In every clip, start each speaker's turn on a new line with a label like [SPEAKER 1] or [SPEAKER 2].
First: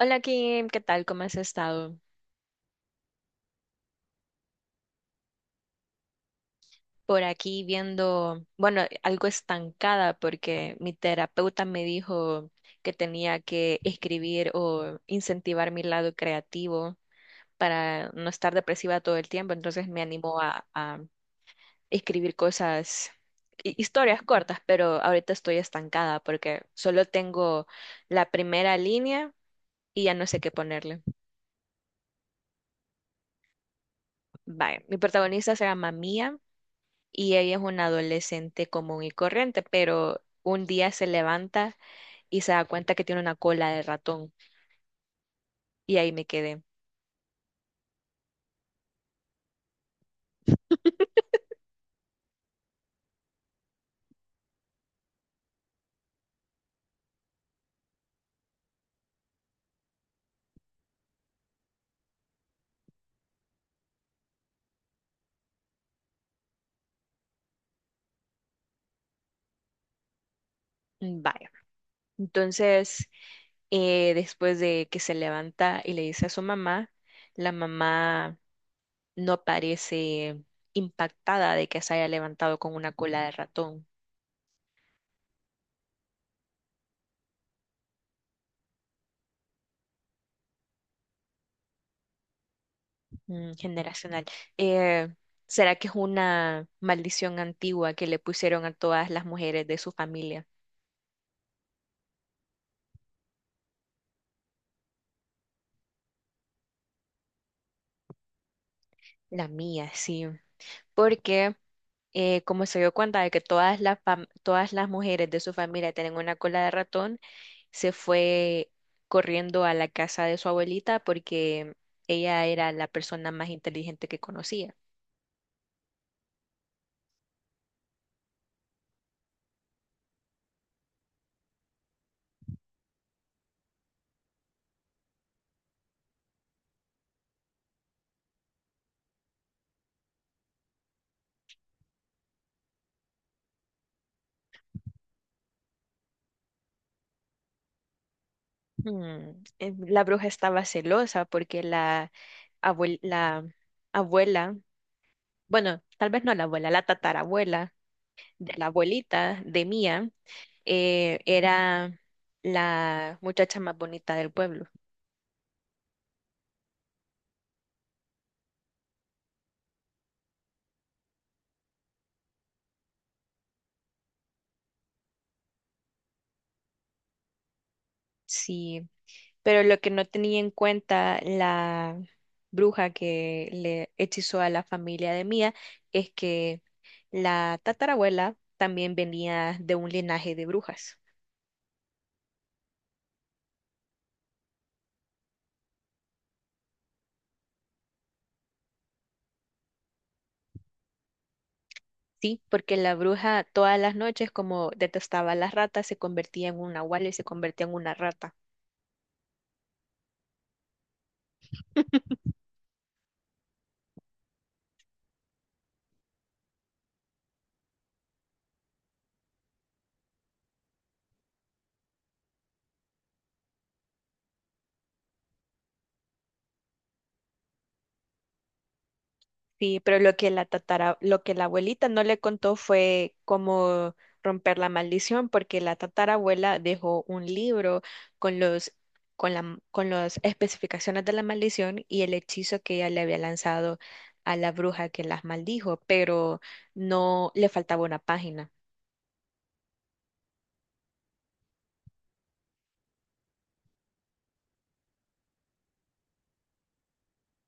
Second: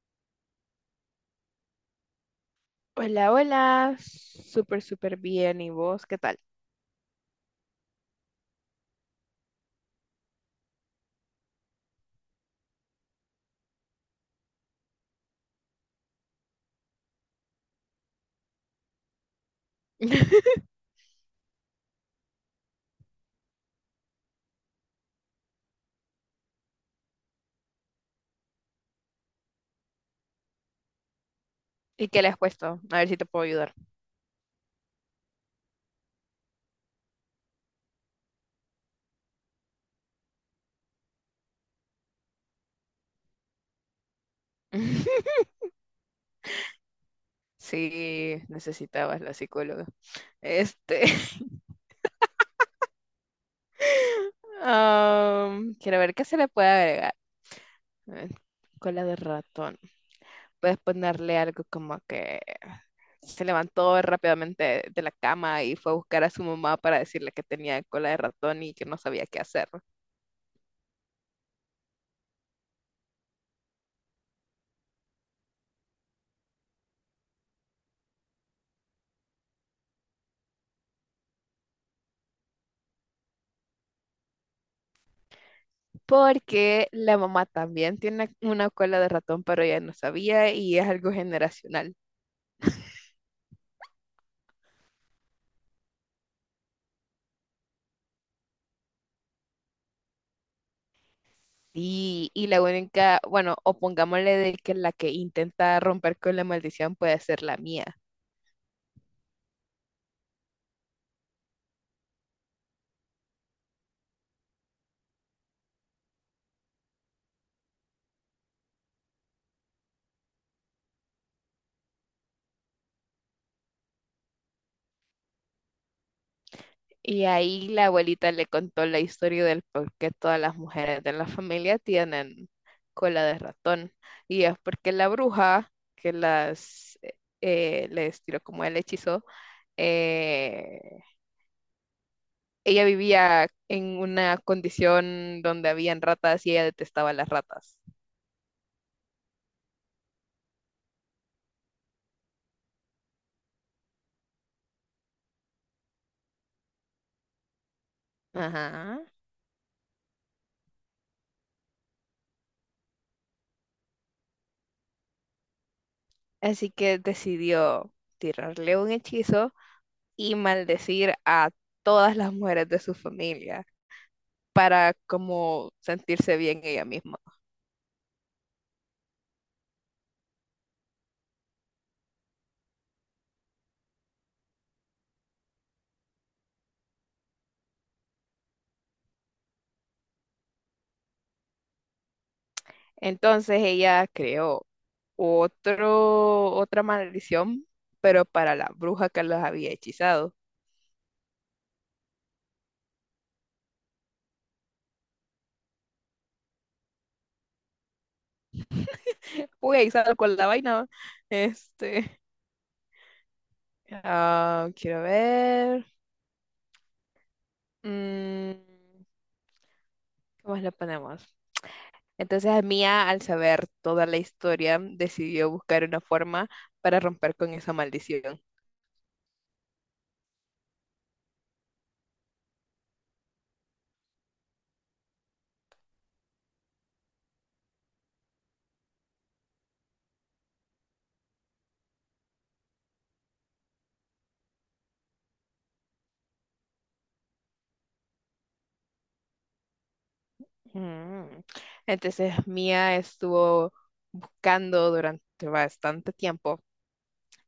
[SPEAKER 1] Hola Kim, ¿qué tal? ¿Cómo has estado?
[SPEAKER 2] Hola, hola. Súper, súper bien. ¿Y vos qué tal?
[SPEAKER 1] Por aquí viendo, bueno, algo estancada porque mi terapeuta me dijo que tenía que escribir o incentivar mi lado creativo para no estar depresiva todo el tiempo, entonces me animó a escribir cosas, historias cortas, pero ahorita estoy estancada porque solo tengo la primera línea y ya no sé qué ponerle.
[SPEAKER 2] ¿Y qué le has puesto? A ver si te puedo ayudar.
[SPEAKER 1] Vaya, mi protagonista se llama Mia y ella es una adolescente común y corriente, pero un día se levanta y se da cuenta que tiene una cola de ratón y ahí me quedé.
[SPEAKER 2] Sí, necesitabas la psicóloga. Este, quiero ver qué se le puede agregar. Eh, Cola de ratón. Puedes ponerle algo como que se levantó rápidamente de la cama y fue a buscar a su mamá para decirle que tenía cola de ratón y que no sabía qué hacer.
[SPEAKER 1] "Mm, vaya. Entonces, después de que se levanta y le dice a su mamá, la mamá no parece impactada de que se haya levantado con una cola de ratón.
[SPEAKER 2] Porque la mamá también tiene una cola de ratón, pero ella no sabía y es algo generacional.
[SPEAKER 1] Mm, generacional. Eh, ¿Será que es una maldición antigua que le pusieron a todas las mujeres de su familia?
[SPEAKER 2] Y la única, bueno, o pongámosle de que la que intenta romper con la maldición puede ser la mía.
[SPEAKER 1] La mía, sí. Porque como se dio cuenta de que todas las mujeres de su familia tienen una cola de ratón, se fue corriendo a la casa de su abuelita porque ella era la persona más inteligente que conocía.
[SPEAKER 2] Y ahí la abuelita le contó la historia del por qué todas las mujeres de la familia tienen cola de ratón. Y es porque la bruja que las les tiró como el hechizo, eh, ella vivía en una condición donde habían ratas y ella detestaba las ratas.
[SPEAKER 1] Hmm. La bruja estaba celosa porque la abuela, bueno, tal vez no la abuela, la tatarabuela de la
[SPEAKER 2] Ajá.
[SPEAKER 1] abuelita de Mía, era la muchacha más bonita del pueblo.
[SPEAKER 2] Así que decidió tirarle un hechizo y maldecir a todas las mujeres de su familia, para como sentirse bien ella misma.
[SPEAKER 1] Sí. Pero lo que no tenía en cuenta la bruja que le hechizó a la familia de Mía es que la tatarabuela también venía de un linaje de brujas.
[SPEAKER 2] Entonces ella creó otra maldición, pero para la bruja que las había hechizado.
[SPEAKER 1] Sí, porque la bruja todas las noches, como detestaba a las ratas, se convertía en un nahual y se convertía en una rata.
[SPEAKER 2] Uy, ahí salgo la vaina. Este, ah, quiero ver. Mm, ¿qué más le ponemos? Entonces Mia, al saber toda la historia, decidió buscar una forma para romper con esa maldición.
[SPEAKER 1] Sí, pero lo que la abuelita no le contó fue cómo romper la maldición, porque la tatarabuela dejó un libro con los, con las especificaciones de la maldición y el hechizo que ella le había lanzado a la bruja que las maldijo, pero no le faltaba una página,
[SPEAKER 2] Mm. Entonces Mia estuvo buscando durante bastante tiempo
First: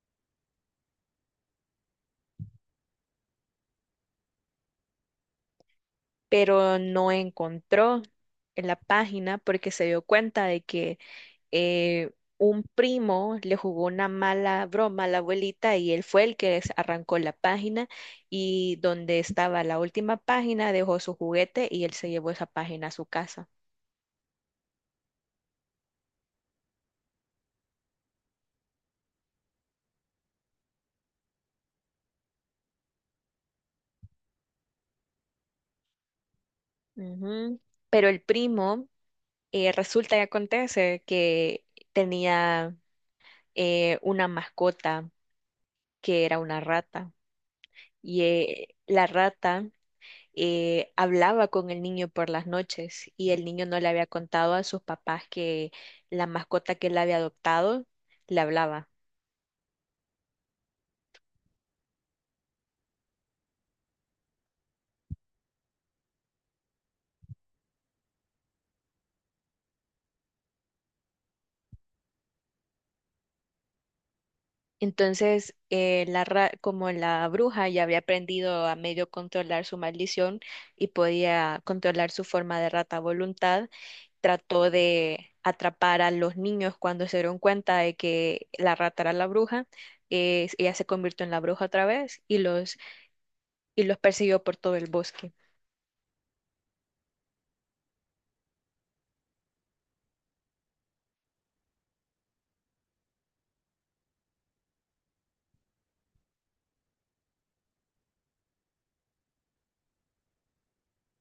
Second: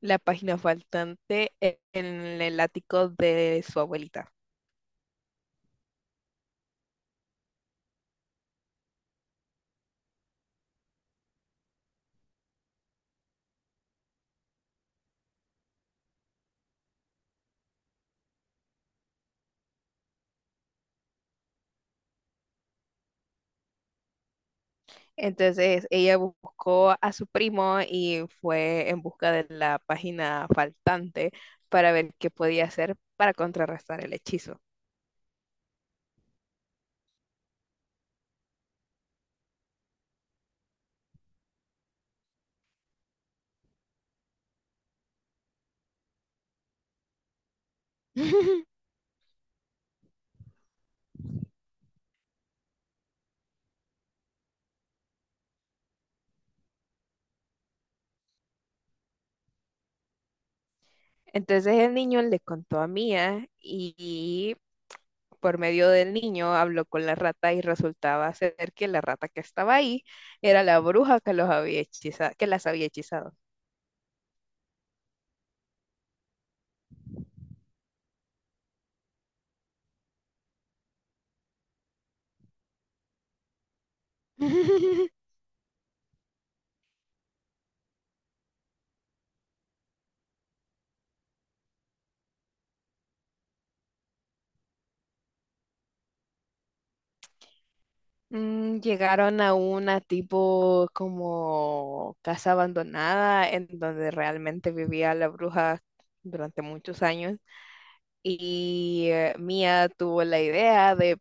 [SPEAKER 2] la página faltante en el ático de su abuelita.
[SPEAKER 1] pero no encontró en la página porque se dio cuenta de que eh, un primo le jugó una mala broma a la abuelita y él fue el que arrancó la página y donde estaba la última página dejó su juguete y él se llevó esa página a su casa.
[SPEAKER 2] Entonces ella buscó a su primo y fue en busca de la página faltante para ver qué podía hacer para contrarrestar el hechizo.
[SPEAKER 1] Ujú. Pero el primo, resulta y acontece que tenía, una mascota que era una rata y la rata hablaba con el niño por las noches y el niño no le había contado a sus papás que la mascota que él había adoptado le hablaba.
[SPEAKER 2] Entonces el niño le contó a Mia y por medio del niño habló con la rata y resultaba ser que la rata que estaba ahí era la bruja que los había que las había hechizado.
[SPEAKER 1] Entonces, como la bruja ya había aprendido a medio controlar su maldición y podía controlar su forma de rata a voluntad, trató de atrapar a los niños cuando se dieron cuenta de que la rata era la bruja. Ella se convirtió en la bruja otra vez y y los persiguió por todo el bosque.
[SPEAKER 2] Mm, llegaron a una tipo como casa abandonada en donde realmente vivía la bruja durante muchos años y Mia tuvo la idea de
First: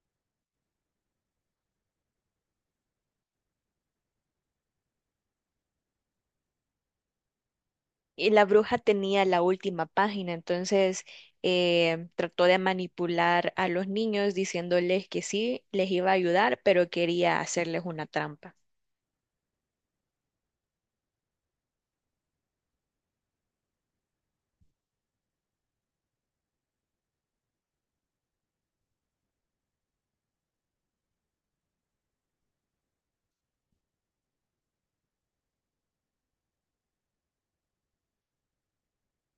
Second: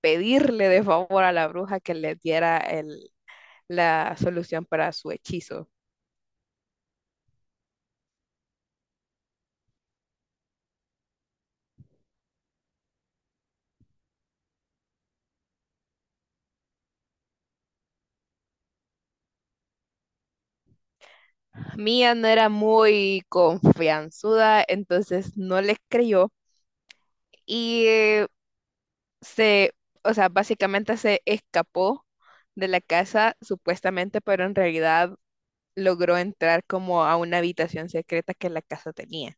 [SPEAKER 2] pedirle de favor a la bruja que le diera la solución para su hechizo.
[SPEAKER 1] Y la bruja tenía la última página, entonces trató de manipular a los niños diciéndoles que sí, les iba a ayudar, pero quería hacerles una trampa.
[SPEAKER 2] Mía no era muy confianzuda, entonces no le creyó y se, o sea, básicamente se escapó de la casa supuestamente, pero en realidad logró entrar como a una habitación secreta que la casa tenía.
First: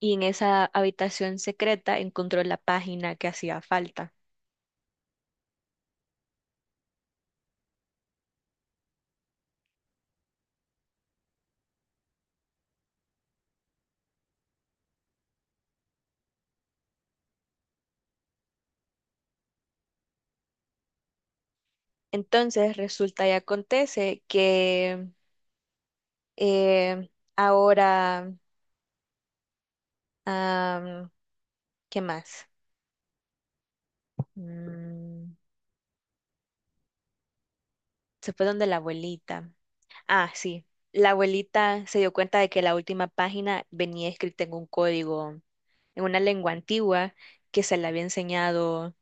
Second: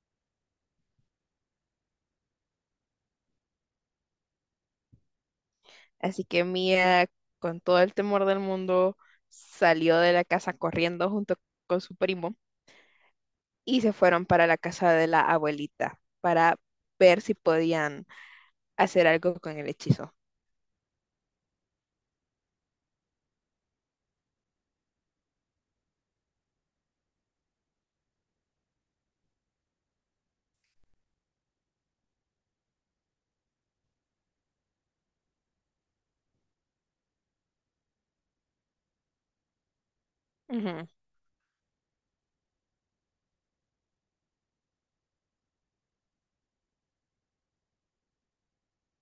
[SPEAKER 1] Y en esa habitación secreta encontró la página que hacía falta.
[SPEAKER 2] Así que Mía, con todo el temor del mundo, salió de la casa corriendo junto con su primo y se fueron para la casa de la abuelita para ver si podían hacer algo con el hechizo.
[SPEAKER 1] Entonces resulta y acontece que eh, ahora, am, ¿qué más? Mm, se fue donde la abuelita. Ah, sí.
[SPEAKER 2] Ujú.
[SPEAKER 1] La abuelita se dio cuenta de que la última página venía escrita en un código, en una lengua antigua que se le había enseñado,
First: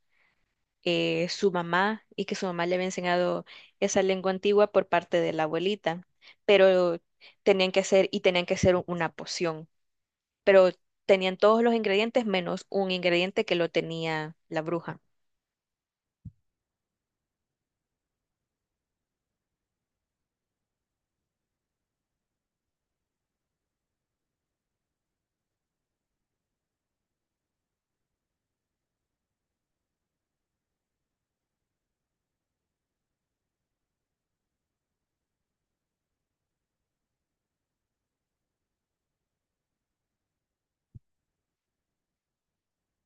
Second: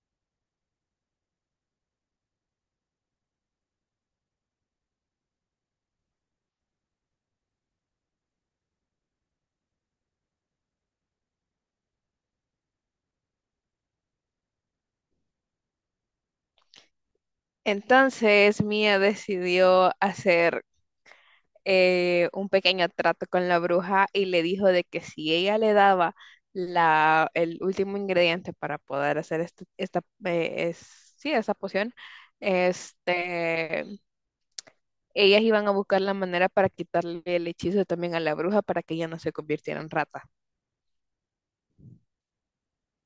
[SPEAKER 1] su mamá, y que su mamá le había enseñado esa lengua antigua por parte de la abuelita. Pero tenían que hacer y tenían que hacer una poción. Pero tenían todos los ingredientes menos un ingrediente que lo tenía la bruja.
[SPEAKER 2] Entonces Mia decidió hacer un pequeño trato con la bruja y le dijo de que si ella le daba el último ingrediente para poder hacer esa poción, este, ellas iban a buscar la manera para quitarle el hechizo también a la bruja para que ella no se convirtiera en rata.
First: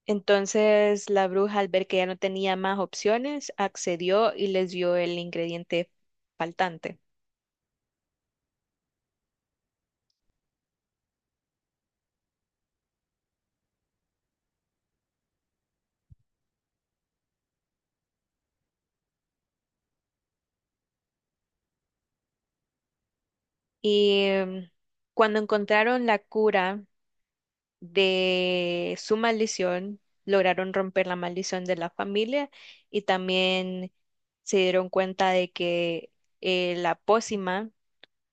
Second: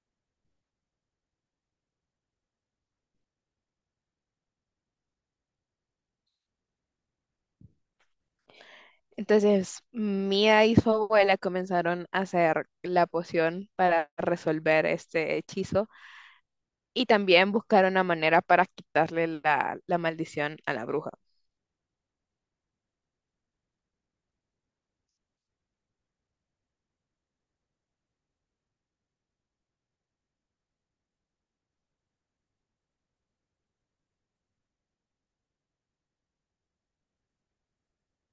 [SPEAKER 1] Entonces la bruja, al ver que ya no tenía más opciones, accedió y les dio el ingrediente faltante.
[SPEAKER 2] Entonces, Mia y su abuela comenzaron a hacer la poción para resolver este hechizo y también buscar una manera para quitarle la maldición a la bruja.
[SPEAKER 1] Y em, cuando encontraron la cura de su maldición, lograron romper la maldición de la familia y también se dieron cuenta de que la pócima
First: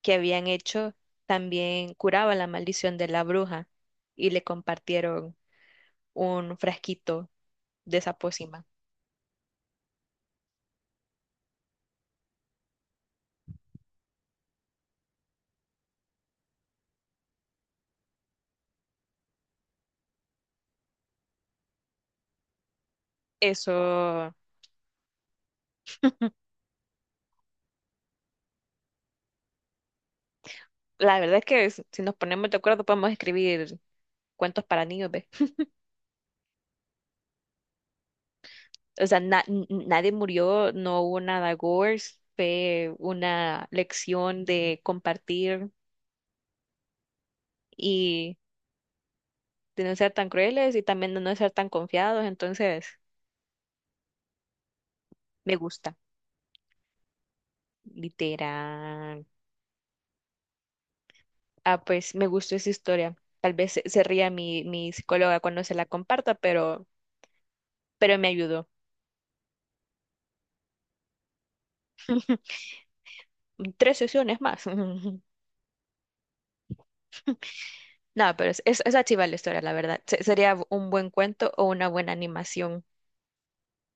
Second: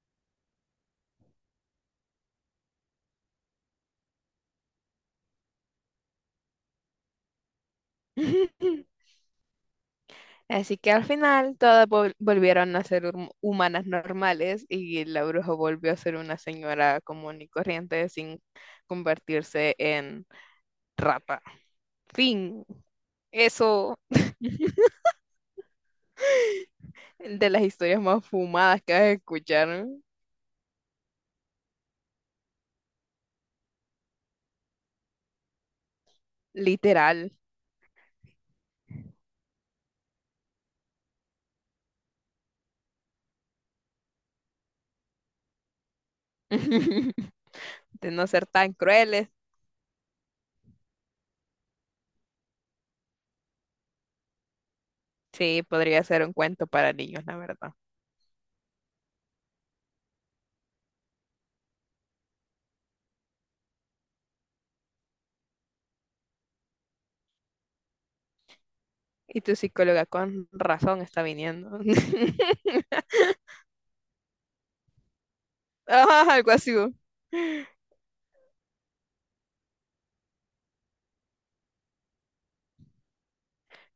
[SPEAKER 1] que habían hecho también curaba la maldición de la bruja y le compartieron un frasquito de esa pócima.
[SPEAKER 2] Así que al final todas volvieron a ser humanas normales y la bruja volvió a ser una señora común y corriente sin convertirse en rata. Fin. Eso
[SPEAKER 1] Eso,
[SPEAKER 2] de las historias más fumadas que vas a escuchar,
[SPEAKER 1] la verdad es que si nos ponemos de acuerdo podemos escribir cuentos para niños.
[SPEAKER 2] literal.
[SPEAKER 1] O sea, nadie murió, no hubo nada gore, fue una lección de compartir
[SPEAKER 2] De no
[SPEAKER 1] y
[SPEAKER 2] ser tan crueles.
[SPEAKER 1] de no ser tan crueles y también de no ser tan confiados, entonces me
[SPEAKER 2] Sí,
[SPEAKER 1] gusta,
[SPEAKER 2] podría ser un cuento para niños, la verdad.
[SPEAKER 1] literal. Ah, pues me gustó esa historia. Tal vez se ría mi psicóloga cuando se la comparta, pero me ayudó.
[SPEAKER 2] Y tu psicóloga con razón está viniendo.
[SPEAKER 1] Tres sesiones más.
[SPEAKER 2] Ah, algo así, ¿no?
[SPEAKER 1] No, pero es chiva la historia, la verdad. Sería un buen cuento o una buena animación.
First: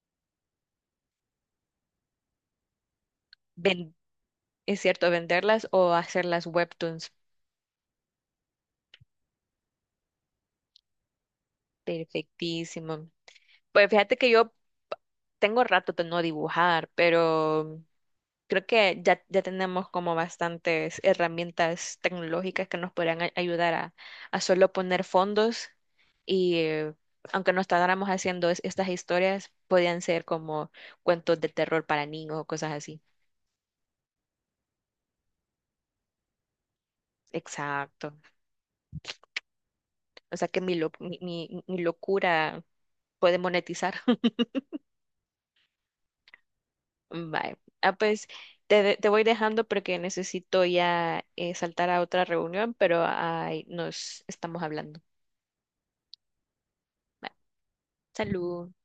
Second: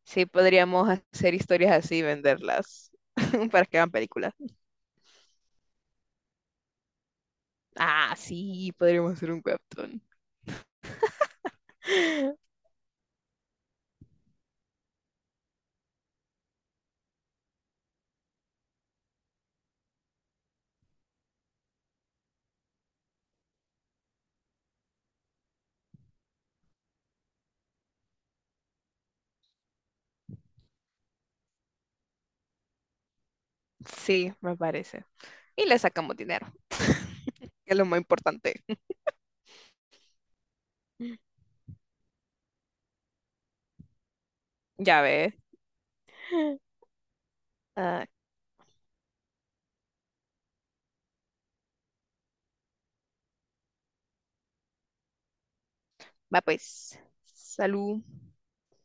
[SPEAKER 2] Sí, podríamos hacer historias así y venderlas para que hagan películas.
[SPEAKER 1] Es cierto, venderlas o hacerlas webtoons.
[SPEAKER 2] Ah, sí, podríamos hacer un webtoon.
[SPEAKER 1] Perfectísimo. Pues fíjate que yo tengo rato de no dibujar, pero creo que ya tenemos como bastantes herramientas tecnológicas que nos podrían ayudar a solo poner fondos y aunque no tardáramos haciendo estas historias, podían ser como cuentos de terror para niños o cosas así.
[SPEAKER 2] Sí, me parece. Y le sacamos dinero, que es lo más
[SPEAKER 1] Exacto.
[SPEAKER 2] importante.
[SPEAKER 1] O sea que mi, lo- mi, mi mi locura puede monetizar.
[SPEAKER 2] Ya ves.
[SPEAKER 1] Vale. Ah,
[SPEAKER 2] Ah,
[SPEAKER 1] pues te voy dejando porque necesito ya saltar a otra reunión, pero ahí nos estamos hablando.
[SPEAKER 2] va pues.
[SPEAKER 1] Bye.
[SPEAKER 2] Salud.
[SPEAKER 1] Salud.